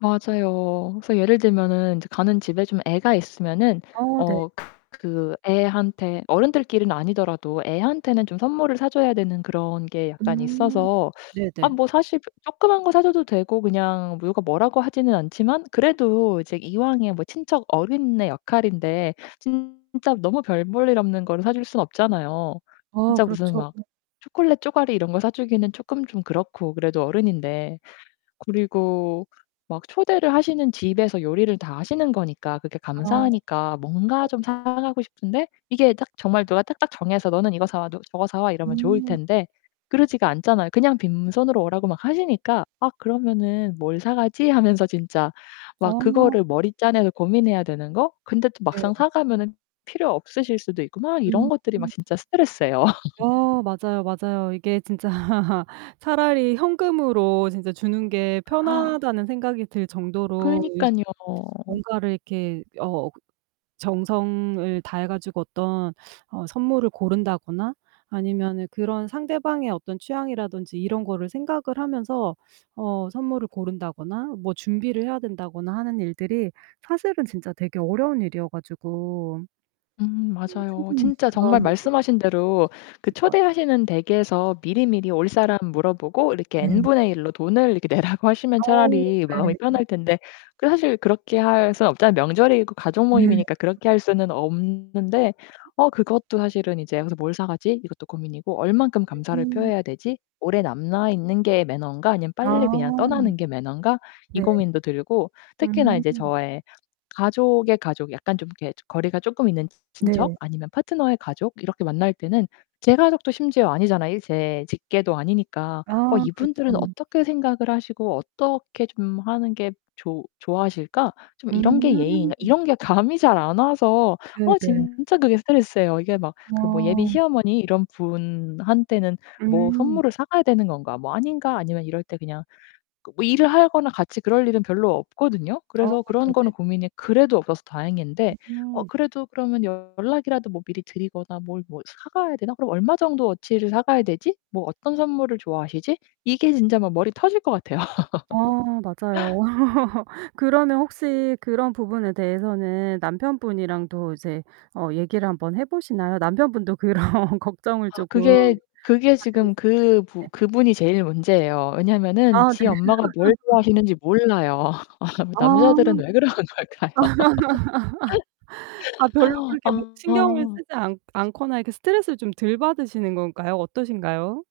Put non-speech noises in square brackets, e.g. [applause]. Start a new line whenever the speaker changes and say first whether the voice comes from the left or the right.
left: 맞아요. 그래서 예를 들면은 인제 가는 집에 좀 애가 있으면은
right: 어 네.
left: 어 그 애한테 어른들끼리는 아니더라도 애한테는 좀 선물을 사 줘야 되는 그런 게 약간
right: 음.
left: 있어서
right: 네
left: 아
right: 네.
left: 뭐 사실 그 쪼끄만 거 사 줘도 되고 그냥 누가 뭐라고 하지는 않지만 그래도 이제 이왕에 뭐 친척 어른의 역할인데 진짜 너무 별 볼 일 없는 거를 사 줄 수 없잖아요
right: 어
left: 진짜 무슨
right: 그렇죠.
left: 막 초콜릿 쪼가리 이런 거 사 주기는 쪼끔 좀 그렇고 그래도 어른인데. 그리고 막 초대를 하시는 집에서 요리를 다 하시는 거니까 그게
right: 아. 네네.
left: 감사하니까 뭔가 좀 사 가고 싶은데 이게 딱 정말 누가 딱딱 정해서 "너는 이거 사 와. 너 저거 사 와." 이러면 좋을
right: 음.
left: 텐데 그러지가 않잖아요. 그냥 빈손으로 오라고 막 하시니까 아 그러면은 '뭘 사 가지?' 하면서 진짜 막
right: 어.
left: 그거를 머리 짜내서 고민해야 되는 거? 근데 또
right: 예.
left: 막상 사 가면은 필요 없으실 수도 있고 막 이런
right: 음.
left: 것들이 막 진짜 스트레스예요. [laughs]
right: 어 맞아요, 맞아요. 이게 진짜 [laughs] 차라리 현금으로 진짜 주는 게
left: [gasps]
right: 편하다는 생각이 들 정도로 요새는
left: 그러니깐요.
right: 뭔가를 이렇게 어 정성을 다해 가지고 어떤 어 선물을 고른다거나 아니면은 그런 상대방의 어떤 취향이라든지 이런 거를 생각을 하면서 어 선물을 고른다거나 뭐 준비를 해야 된다거나 하는 일들이 사실은 진짜 되게 어려운 일이어 가지고
left: 음
right: 음
left: 맞아요.
right: 충분히
left: 진짜
right: 그런
left: 정말
right: 이제
left: 말씀하신 대로 그
right: [unintelligible] 것 같아요.
left: 초대하시는 댁에서 미리미리 올 사람 물어보고 이렇게
right: 네.
left: N분의 일로 돈을 이렇게 내라고 하시면
right: 어
left: 차라리 마음이
right: 네.
left: 편할 텐데 그 사실 그렇게 할 순 없잖아요. 명절이고
right: 네.
left: 가족모임이니까
right: 그쵸.
left: 그렇게 할 수는 없는데 어 그것도 사실은 이제 여기서 '뭘 사 가지?' 이것도 고민이고 '얼만큼 감사를
right: 음.
left: 표해야 되지? 오래 남아 있는 게 매너인가 아니면
right: 아.
left: 빨리 그냥 떠나는 게 매너인가?' 이
right: 네.
left: 고민도 들고 특히나 이제
right: 음
left: 저의 가족의 가족 약간 좀 이렇게 조 거리가 쪼끔 있는 친척
right: 네.
left: 아니면 파트너의 가족 이렇게 만날 때는 제 가족도 심지어 아니잖아 이 제 직계도 아니니까. '어
right: 아
left: 이분들은
right: 그렇죠.
left: 어떻게 생각을 하시고 어떻게 좀 하는 게 좋 좋아하실까? 좀 이런 게 예의인가?'
right: 음.
left: 이런 게 감이 잘 안 와서
right: 네
left: 어
right: 네.
left: 진짜 그게 스트레스예요. 이게 막 그 뭐 '예비
right: 어.
left: 시어머니 이런 분한테는 뭐
right: 음.
left: 선물을 사 가야 되는 건가? 뭐 아닌가?' 아니면 이럴 때 그냥 뭐 일을 하거나 같이 그럴 일은 별로 없거든요.
right: 어
left: 그래서 그런
right: 네
left: 거는
right: 네.
left: 고민이 그래도 없어서 다행인데 어
right: 음.
left: 그래도 '그러면 연락이라도 뭐 미리 드리거나 뭘 뭐 사 가야 되나? 그럼 얼마 정도 어치를 사가야 되지? 뭐 어떤 선물을 좋아하시지?' 이게 진짜 막 머리 터질 것 같아요.
right: 어 맞아요.
left: [laughs]
right: [laughs] 그러면 혹시 그런 부분에 대해서는 남편분이랑도 이제 어 얘기를 한번 해 보시나요? 남편분도 그런 걱정을
left: 아
right: 쪼끔
left: 그게,
right: 가지고
left: 그게
right: 있을
left: 지금
right: 것
left: 그 부
right: 같은데.
left: 그분이 제일 문제예요. 왜냐면은
right: 아
left: 지
right: 네.
left: 엄마가 뭘
right: [laughs]
left: 좋아하시는지 몰라요. [laughs] 아
right: 아.
left: 남자들은 왜 그러는 걸까요?
right: [laughs] 아 별로
left: [laughs]
right: 그렇게 막 신경을
left: 아.
right: 쓰지 않 않거나 이렇게 스트레스를 좀 덜 받으시는 건가요? 어떠신가요?